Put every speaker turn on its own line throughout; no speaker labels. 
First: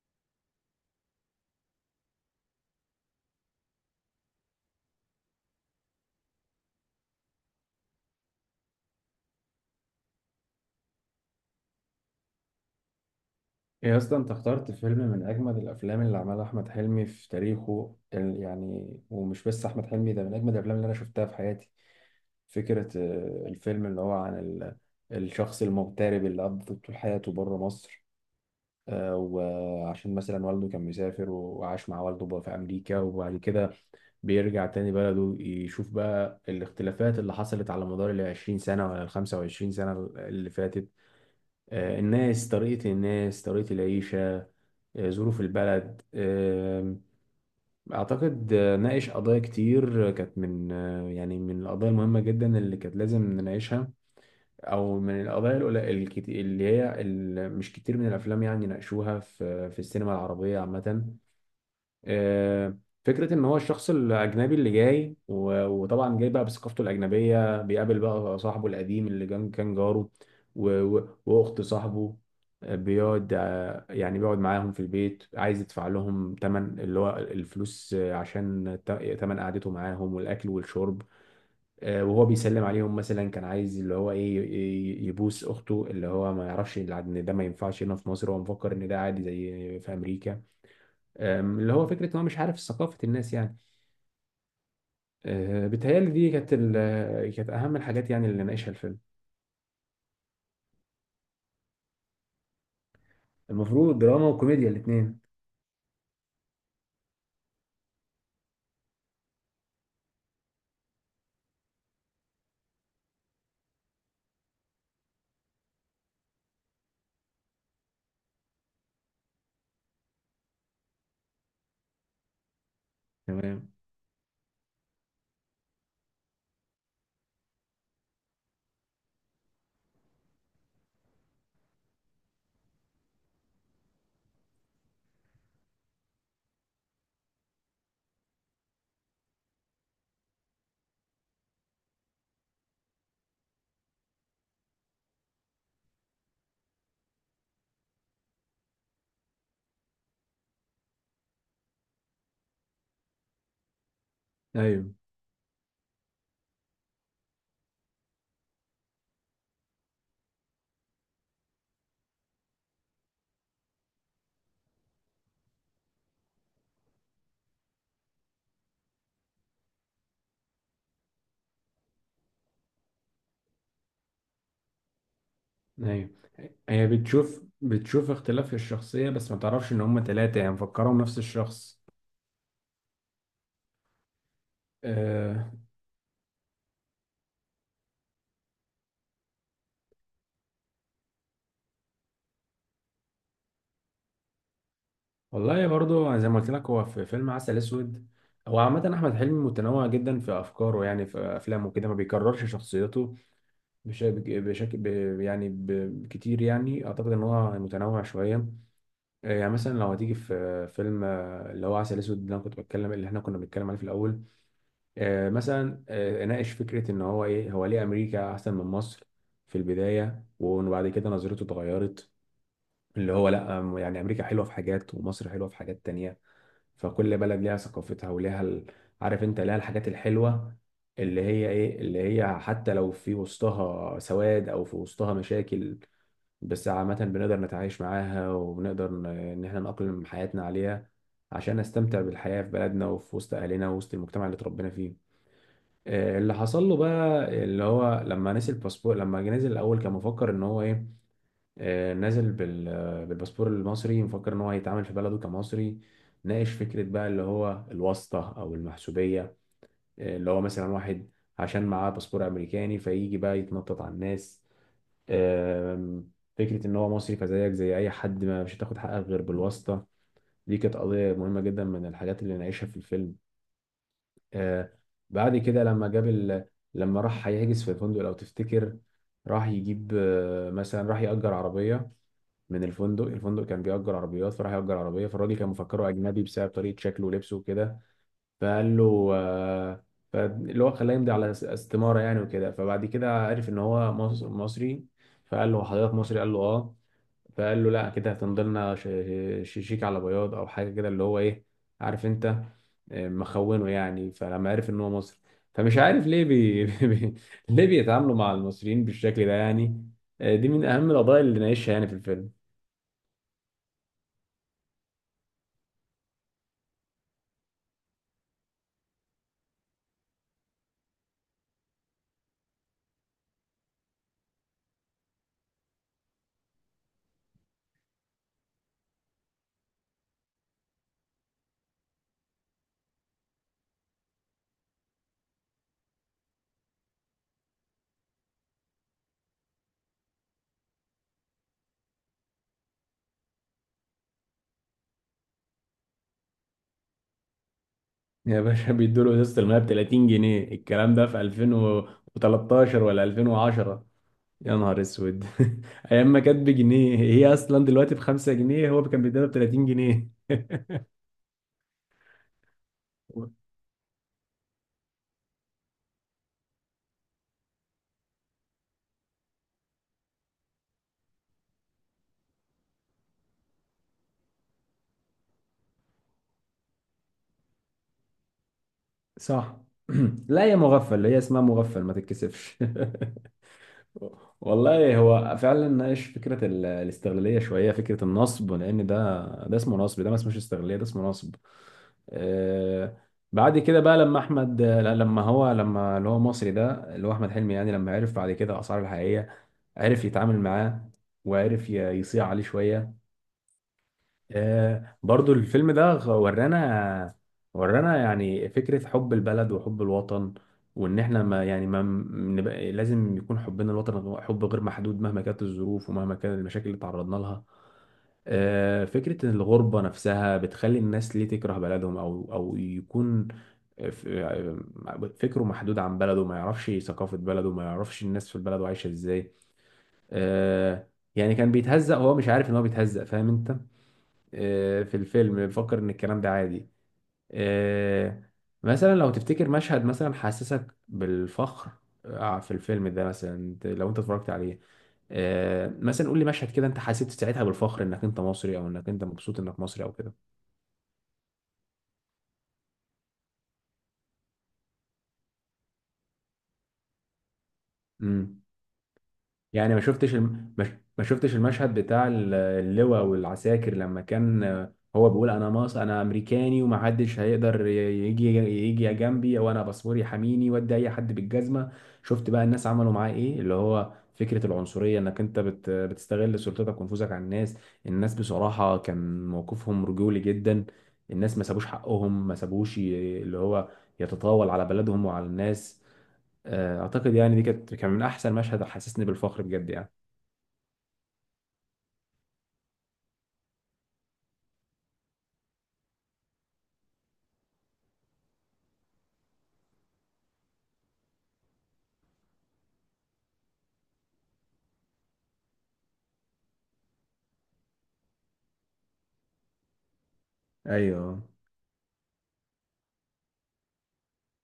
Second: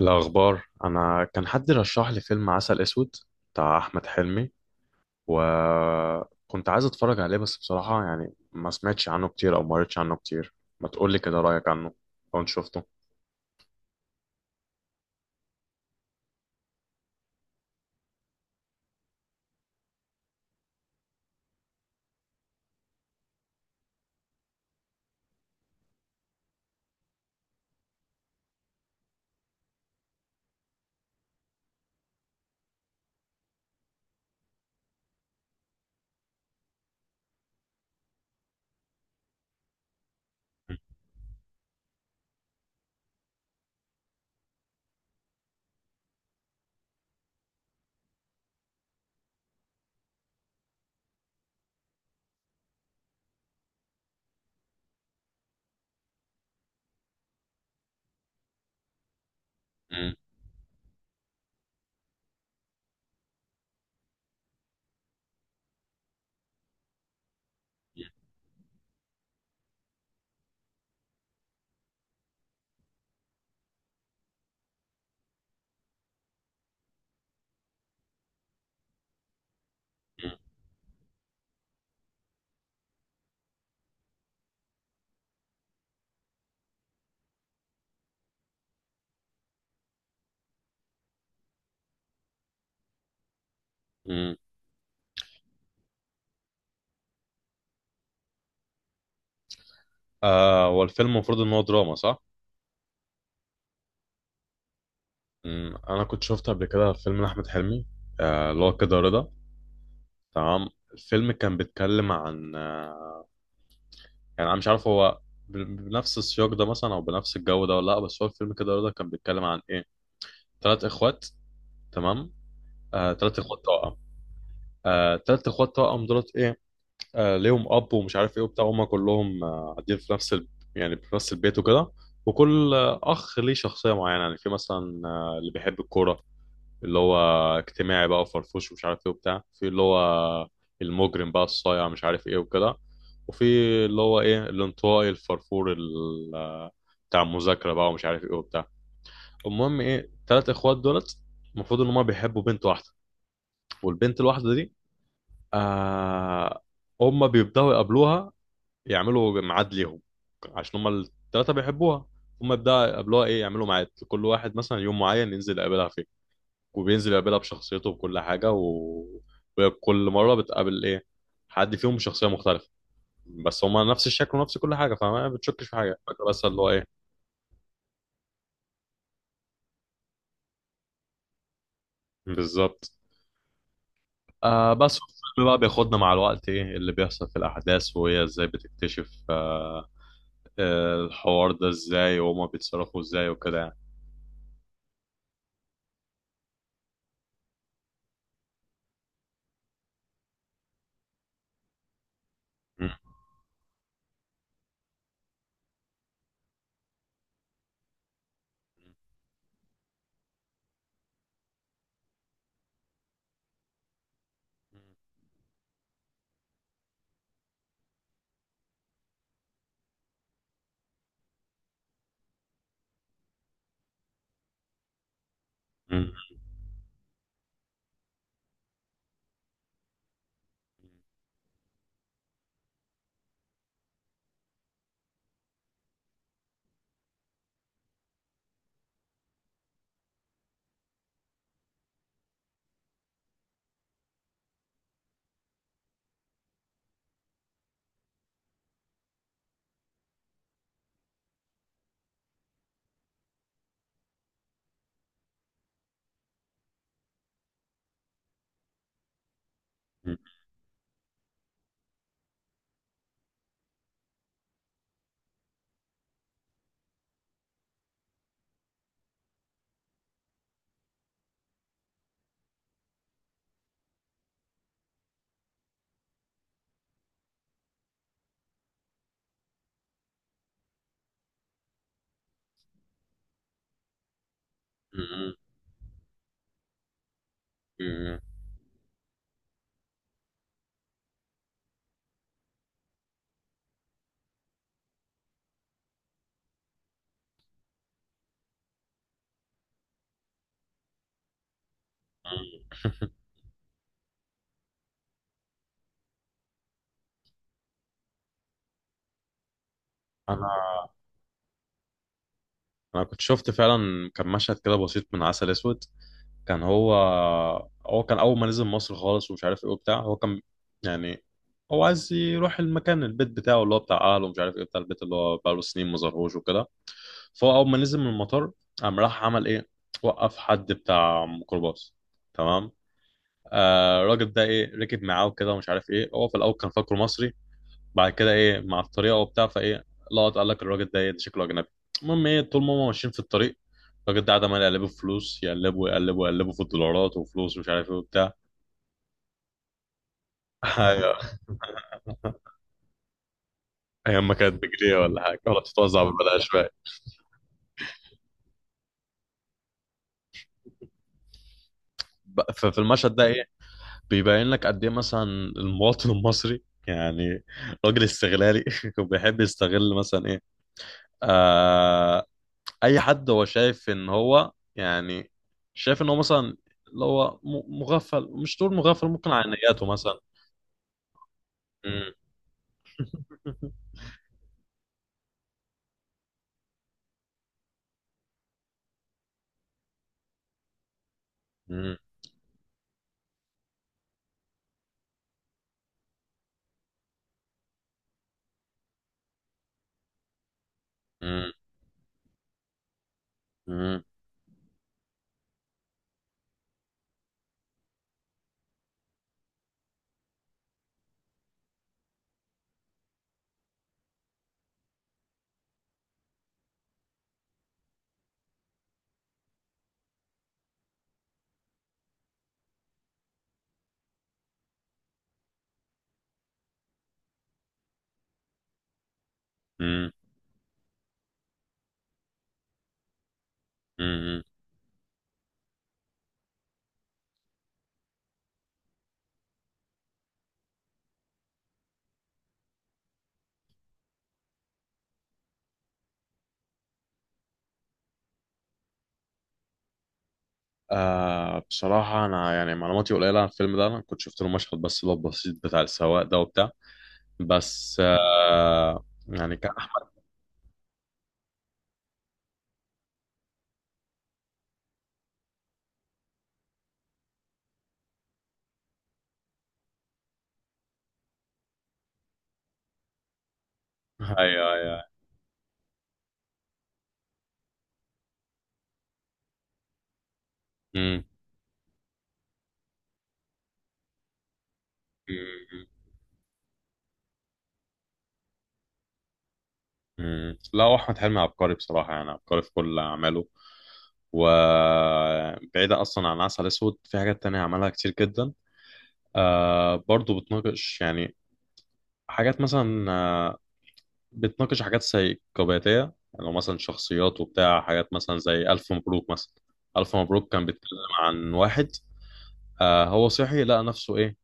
الأخبار، أنا كان حد رشح لي فيلم عسل أسود بتاع أحمد حلمي. وكنت عايز أتفرج عليه بس بصراحة يعني ما سمعتش عنه كتير أو ما قريتش عنه كتير. ما تقولي كده رأيك عنه لو أنت شفته؟
يا اسطى انت اخترت فيلم من اجمد الافلام اللي عملها احمد حلمي في تاريخه يعني ومش بس احمد حلمي ده من اجمد الافلام اللي انا شفتها في حياتي. فكرة الفيلم اللي هو عن الشخص المغترب اللي قضى طول حياته بره مصر. وعشان مثلا والده كان مسافر وعاش مع والده بقى في أمريكا، وبعد كده بيرجع تاني بلده يشوف بقى الاختلافات اللي حصلت على مدار ال 20 سنة ولا ال 25 سنة اللي فاتت. الناس طريقة العيشة، ظروف البلد. أعتقد ناقش قضايا كتير، كانت من آه، يعني من القضايا المهمة جدا اللي كانت لازم نناقشها، أو من القضايا القليلة اللي هي مش كتير من الأفلام يعني ناقشوها في السينما
مم.
العربية عامة. آه، فكرة إن هو الشخص الأجنبي اللي جاي و- وطبعا جاي بقى بثقافته الأجنبية، بيقابل بقى صاحبه القديم اللي كان جاره و- و- وأخت صاحبه. آه، بيقعد آه، يعني بيقعد معاهم في البيت، عايز يدفع لهم تمن اللي هو الفلوس عشان تمن قعدته معاهم
مم.
والأكل والشرب. وهو بيسلم عليهم، مثلا كان عايز اللي هو إيه يبوس أخته، اللي هو ما يعرفش إن ده ما ينفعش هنا في مصر، هو مفكر إن ده عادي زي في أمريكا. اللي هو فكره ان هو مش عارف ثقافه الناس يعني.
مم.
بتهيألي دي كانت اهم الحاجات يعني اللي ناقشها الفيلم.
هو الفيلم المفروض إن هو دراما صح؟
المفروض دراما وكوميديا الاثنين.
مم. أنا كنت شفت قبل كده فيلم لأحمد حلمي، اللي هو كده رضا. تمام. الفيلم كان بيتكلم عن يعني أنا مش عارف هو بنفس السياق ده مثلا أو بنفس الجو ده ولا لأ. بس هو الفيلم كده رضا كان بيتكلم عن إيه؟ ثلاث اخوات. تمام. ثلاث اخوات
تمام.
توأم. ثلاث اخوات توأم دولت ايه، ليهم اب ومش عارف ايه وبتاع. هم كلهم قاعدين في نفس يعني في نفس البيت وكده. وكل اخ ليه شخصيه معينه. يعني في مثلا اللي بيحب الكوره، اللي هو اجتماعي بقى وفرفوش ومش عارف ايه وبتاع. في اللي هو المجرم بقى الصايع مش عارف ايه وكده. وفي اللي هو ايه، الانطوائي الفرفور بتاع المذاكره بقى ومش عارف ايه وبتاع. المهم ايه، ثلاث اخوات دولت المفروض ان هم بيحبوا بنت واحده. والبنت الواحدة دي،
ايوه،
آه هم بيبدأوا يقابلوها، يعملوا ميعاد ليهم عشان هم الثلاثة بيحبوها. هم يبدأوا يقابلوها ايه، يعملوا ميعاد كل واحد مثلا يوم معين ينزل يقابلها فيه. وبينزل يقابلها بشخصيته وكل حاجة وكل مرة بتقابل ايه، حد فيهم بشخصية مختلفة، بس هما نفس الشكل ونفس كل حاجة، فما بتشكش في حاجة
ايوه،
فاكرة، بس اللي هو ايه
هي بتشوف اختلاف في الشخصيه، بس ما تعرفش ان هم ثلاثه، يعني مفكرهم نفس الشخص.
بالظبط. بس الفيلم
أه
بقى بياخدنا مع الوقت ايه اللي بيحصل في الأحداث، وهي ازاي بتكتشف الحوار ده ازاي وهما بيتصرفوا ازاي وكده يعني.
والله برضو زي ما قلت لك، هو في فيلم عسل اسود. هو عامة أحمد حلمي متنوع جدا في أفكاره، يعني في أفلامه كده ما بيكررش
م-
شخصيته بشكل كتير يعني، أعتقد إن هو متنوع شوية. يعني مثلا لو هتيجي في فيلم اللي هو عسل اسود، اللي انا كنت بتكلم اللي احنا كنا بنتكلم عليه في الاول. مثلا اناقش فكره ان هو ايه، هو ليه امريكا احسن من مصر في البدايه، وبعد كده نظرته اتغيرت. اللي هو لا، يعني امريكا حلوه في حاجات، ومصر حلوه في حاجات
م-
تانية. فكل بلد ليها ثقافتها وليها عارف انت، ليها الحاجات الحلوه. اللي هي ايه، اللي هي حتى لو في وسطها سواد او في وسطها مشاكل، بس عامة بنقدر نتعايش معاها وبنقدر إن إحنا نأقلم حياتنا عليها، عشان نستمتع بالحياة في بلدنا وفي وسط أهلنا ووسط المجتمع اللي اتربينا فيه. اللي حصل له بقى، اللي هو لما نزل الباسبور، لما جه نزل الأول كان مفكر إن هو إيه. نازل بالباسبور المصري، مفكر إن هو هيتعامل في بلده كمصري. ناقش فكرة بقى اللي هو الواسطة أو المحسوبية.
م-
اللي هو مثلا واحد عشان معاه باسبور أمريكاني، فيجي بقى يتنطط على الناس. آم، فكرة إن هو مصري فزيك زي أي حد، ما مش هتاخد حقك غير بالواسطة. دي كانت قضية مهمة جدا من الحاجات اللي نعيشها في الفيلم. آه، بعد كده لما لما راح هيحجز في الفندق، لو تفتكر، راح يجيب مثلا، راح يأجر عربية من الفندق. الفندق كان بيأجر عربيات، فراح يأجر عربية،
م-
فالراجل كان مفكره أجنبي بسبب طريقة شكله ولبسه وكده.
م- م-
فقال له فاللي هو خلاه يمضي على استمارة يعني وكده، فبعد كده عرف إن هو مصري. فقال له حضرتك مصري؟ قال له اه. فقال له لا كده هتنضلنا شيك على بياض او حاجه كده، اللي هو ايه، عارف انت، مخونه يعني. فلما عرف ان هو مصري، فمش عارف ليه ليه بيتعاملوا مع المصريين بالشكل ده يعني؟
انا
دي من اهم القضايا اللي نعيشها يعني في الفيلم.
انا كنت شفت فعلا كان مشهد كده بسيط من عسل اسود. كان هو كان اول ما نزل مصر خالص ومش عارف ايه وبتاع. هو كان يعني هو عايز يروح المكان البيت بتاعه اللي هو بتاع اهله ومش عارف ايه بتاع البيت اللي هو بقاله سنين ما ظهروش وكده. فهو اول ما نزل من المطار، قام راح عمل ايه، وقف حد بتاع ميكروباص. تمام. آه الراجل ده ايه، ركب معاه وكده ومش عارف ايه. هو في الاول كان فاكره مصري، بعد كده ايه مع الطريقه وبتاع، فايه لقط قال لك الراجل ده ايه، ده شكله اجنبي. المهم ايه، طول ما هم ماشيين في الطريق الراجل ده قاعد عمال يقلبه في فلوس، يقلبه يقلبه يقلبه في الدولارات وفلوس ومش عارف ايه وبتاع.
يا باشا بيدوا له ازازه الميه ب 30 جنيه، الكلام ده
ايوه،
في 2013 ولا 2010؟
ايام ما
يا
كانت
نهار
بجنيه ولا
اسود.
حاجه ولا بتتوزع
ايام ما كانت
ببلاش بقى.
بجنيه، هي اصلا دلوقتي ب 5 جنيه، هو كان بيديها ب 30 جنيه.
ففي المشهد ده ايه، بيبين لك قد ايه مثلا المواطن المصري يعني راجل استغلالي وبيحب يستغل مثلا ايه، اي حد هو شايف ان هو يعني شايف ان هو مثلا اللي هو مغفل. مش تقول مغفل، ممكن على
صح.
نياته مثلا.
لا يا مغفل، هي اسمها مغفل، ما
مم.
تتكسفش. والله هو فعلا ناقش فكره الاستغلاليه شويه، فكره النصب، لان ده اسمه نصب، ده ما اسمهش استغلاليه، ده اسمه نصب.
مم.
آه. بعد كده بقى لما احمد لا، لما هو لما اللي هو مصري ده، اللي هو احمد حلمي يعني، لما عرف بعد كده اسعار الحقيقيه، عرف يتعامل معاه،
مم.
وعرف يصيع عليه شويه.
مم.
برضو الفيلم ده ورانا يعني فكرة حب البلد وحب الوطن، وإن إحنا ما يعني ما م- نبقى لازم يكون حبنا للوطن حب غير محدود مهما كانت الظروف ومهما كانت المشاكل اللي تعرضنا لها. فكرة إن الغربة نفسها بتخلي الناس ليه تكره بلدهم أو يكون ف- آه، فكره محدود عن بلده، ما يعرفش ثقافة بلده، ما يعرفش الناس في بلده عايشة إزاي.
مم.
آه، يعني كان بيتهزق، هو مش عارف إن هو بيتهزق، فاهم أنت؟
مم.
في الفيلم بفكر ان الكلام ده عادي. آه، مثلا لو تفتكر مشهد مثلا حسسك بالفخر، في الفيلم ده، مثلا لو انت اتفرجت عليه، مثلا قول لي مشهد كده انت حسيت ساعتها بالفخر انك انت مصري، او انك انت مبسوط انك مصري او
بصراحة أنا يعني معلوماتي قليلة عن الفيلم ده. أنا كنت شفت له مشهد بس اللي هو البسيط بتاع السواق ده وبتاع. بس
كده
يعني
يعني. ما شفتش
كأحمد.
الم... ما ش- ما شفتش المشهد بتاع اللواء والعساكر، لما كان هو بيقول انا مص انا امريكاني، ومحدش هيقدر يجي جنبي، او انا باسبوري حميني، ودي اي حد بالجزمه. شفت بقى الناس عملوا معاه ايه، اللي هو فكره
أيوه،
العنصريه،
أيوه.
انك انت بتستغل سلطتك ونفوذك على الناس. الناس بصراحه كان موقفهم رجولي جدا،
مم.
الناس ما سابوش حقهم، ما سابوش اللي هو يتطاول على بلدهم وعلى الناس.
مم.
اعتقد يعني دي كانت، كان من احسن مشهد حسسني بالفخر بجد يعني.
مم. لا، هو أحمد حلمي عبقري بصراحة يعني عبقري في كل أعماله. وبعيدة أصلا عن العسل الأسود في حاجات تانية عملها كتير جدا. برضو بتناقش يعني حاجات مثلا بتناقش حاجات سيكوباتية. يعني لو مثلا شخصيات وبتاع حاجات مثلا زي ألف مبروك مثلا. ألف مبروك كان بيتكلم
ايوه.
عن واحد هو صحي لقى نفسه إيه،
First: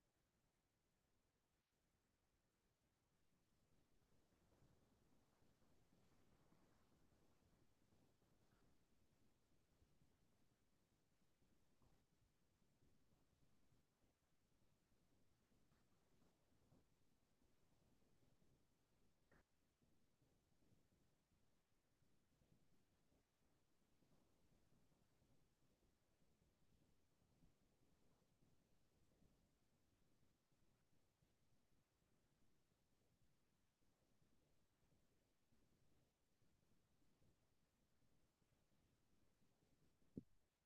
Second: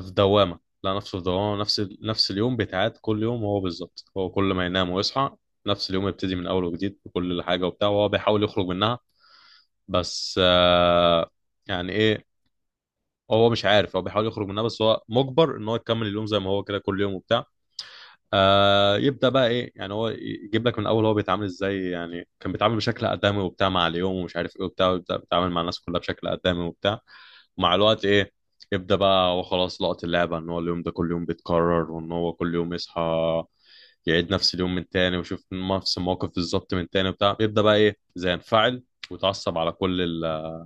في دوامة. لقى نفسه في دوامة، نفس اليوم بيتعاد كل يوم، هو بالظبط هو كل ما ينام ويصحى نفس اليوم يبتدي من أول وجديد بكل حاجة وبتاع، وهو بيحاول يخرج منها بس يعني ايه، هو مش عارف، هو بيحاول يخرج منها بس هو مجبر ان هو يكمل اليوم زي ما هو كده كل يوم وبتاع. يبدا بقى ايه، يعني هو يجيب لك من الاول هو بيتعامل ازاي، يعني كان بيتعامل بشكل ادمي وبتاع مع اليوم ومش عارف ايه وبتاع، ويبدا بيتعامل مع الناس كلها بشكل ادمي وبتاع. ومع الوقت ايه، يبدا بقى هو خلاص لقط اللعبه ان هو اليوم ده كل يوم بيتكرر، وان هو كل يوم يصحى يعيد نفس اليوم من تاني ويشوف نفس الموقف بالظبط من تاني وبتاع، يبدا بقى ايه زي ينفعل ويتعصب على كل الناس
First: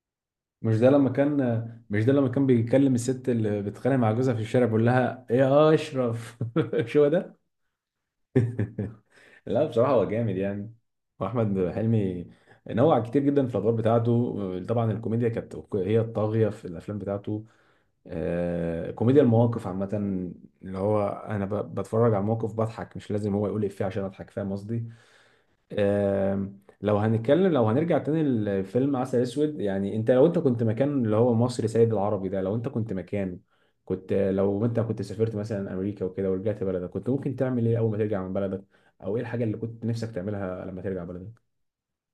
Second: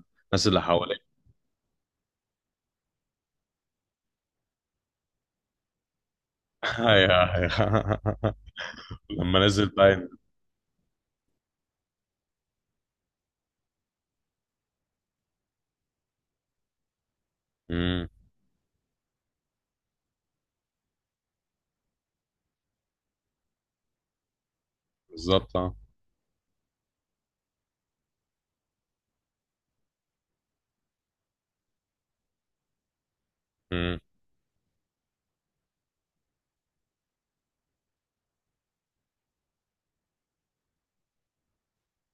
اللي
مش ده لما
حواليه.
كان مش ده لما كان بيكلم الست اللي بتتخانق مع جوزها في الشارع، بيقول لها ايه يا اشرف؟ مش هو
ايوه،
ده؟
ايوه. لما
لا
نزل
بصراحة هو
بقى.
جامد يعني. وأحمد حلمي نوع كتير جدا في الأدوار بتاعته، طبعا الكوميديا كانت هي الطاغية في الأفلام بتاعته.
امم،
كوميديا المواقف عامة، اللي هو أنا بتفرج على الموقف بضحك، مش لازم هو يقول إفيه عشان أضحك، فاهم قصدي؟
بالظبط، اه.
لو هنرجع تاني لفيلم عسل اسود، يعني لو انت كنت مكان اللي هو مصري سيد العربي ده، لو انت كنت مكانه،
امم
لو انت كنت سافرت مثلا امريكا وكده ورجعت بلدك، كنت ممكن تعمل ايه اول ما ترجع من بلدك؟ او ايه الحاجه اللي كنت نفسك تعملها لما ترجع بلدك؟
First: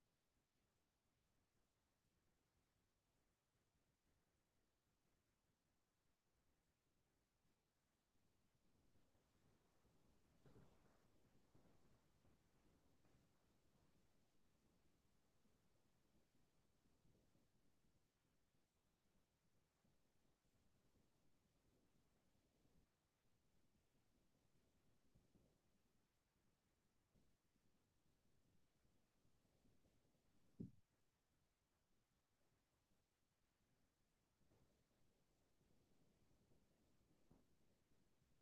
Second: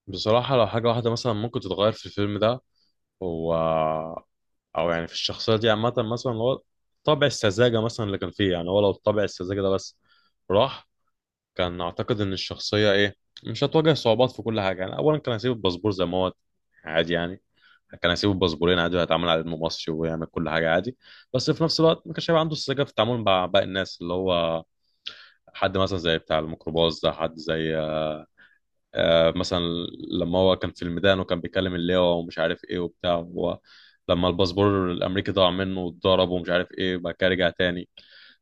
بصراحة لو حاجة واحدة مثلا ممكن تتغير في الفيلم ده، هو أو يعني في الشخصية دي عامة، مثلا هو طابع السذاجة مثلا اللي كان فيه، يعني هو لو طابع السذاجة ده بس راح، كان أعتقد إن الشخصية إيه مش هتواجه صعوبات في كل حاجة. يعني أولا كان هيسيب الباسبور زي ما هو عادي يعني، كان هيسيب الباسبورين عادي وهيتعامل على إنه مصري ويعمل كل حاجة عادي. بس في نفس الوقت ما كانش هيبقى عنده السذاجة في التعامل مع باقي الناس. اللي هو حد مثلا زي بتاع الميكروباص ده، حد زي مثلا لما هو كان في الميدان وكان بيكلم اللواء ومش عارف ايه وبتاع. هو لما الباسبور الامريكي ضاع منه واتضرب ومش عارف ايه، بعد كده رجع تاني.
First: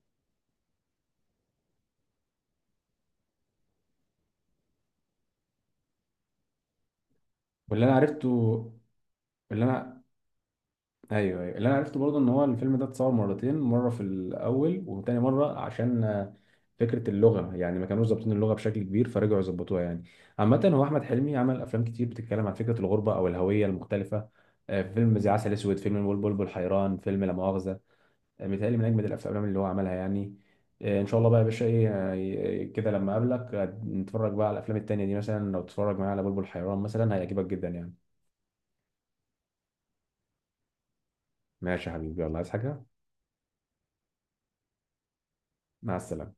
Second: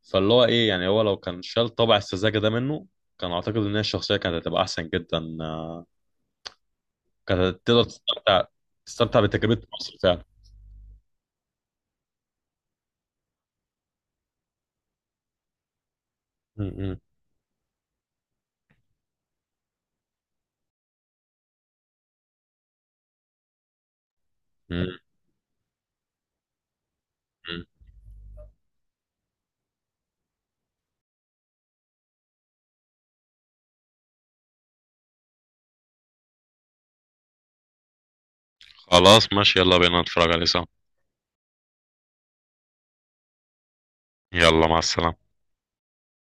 فاللي هو ايه يعني، هو لو كان شال طبع السذاجه ده منه كان اعتقد ان هي الشخصيه كانت هتبقى احسن جدا. كانت تقدر
واللي انا عرفته
تستمتع، تستمتع
اللي
بتجربه مصر
انا
فعلا.
ايوه، ايوه، اللي انا عرفته برضه ان هو الفيلم ده اتصور مرتين، مره في الاول وتاني مره عشان
م- م-
فكره اللغه، يعني ما كانوش ظابطين اللغه بشكل كبير فرجعوا يظبطوها يعني. عامه هو احمد حلمي عمل افلام كتير بتتكلم عن فكره الغربه او الهويه المختلفه،
م-
فيلم زي عسل اسود، فيلم البلبل والحيران، فيلم لا
م.
مؤاخذه. متهيألي من اجمد الافلام اللي هو عملها يعني. ان شاء الله بقى يا باشا، ايه كده لما اقابلك نتفرج بقى على الافلام التانيه دي، مثلا لو تتفرج معايا على بلبل حيران مثلا هيعجبك جدا يعني.
خلاص ماشي، يلا بينا نتفرج عليه سوا.
ماشي يا حبيبي، يلا، عايز حاجه؟
يلا مع السلامة.
مع السلامه.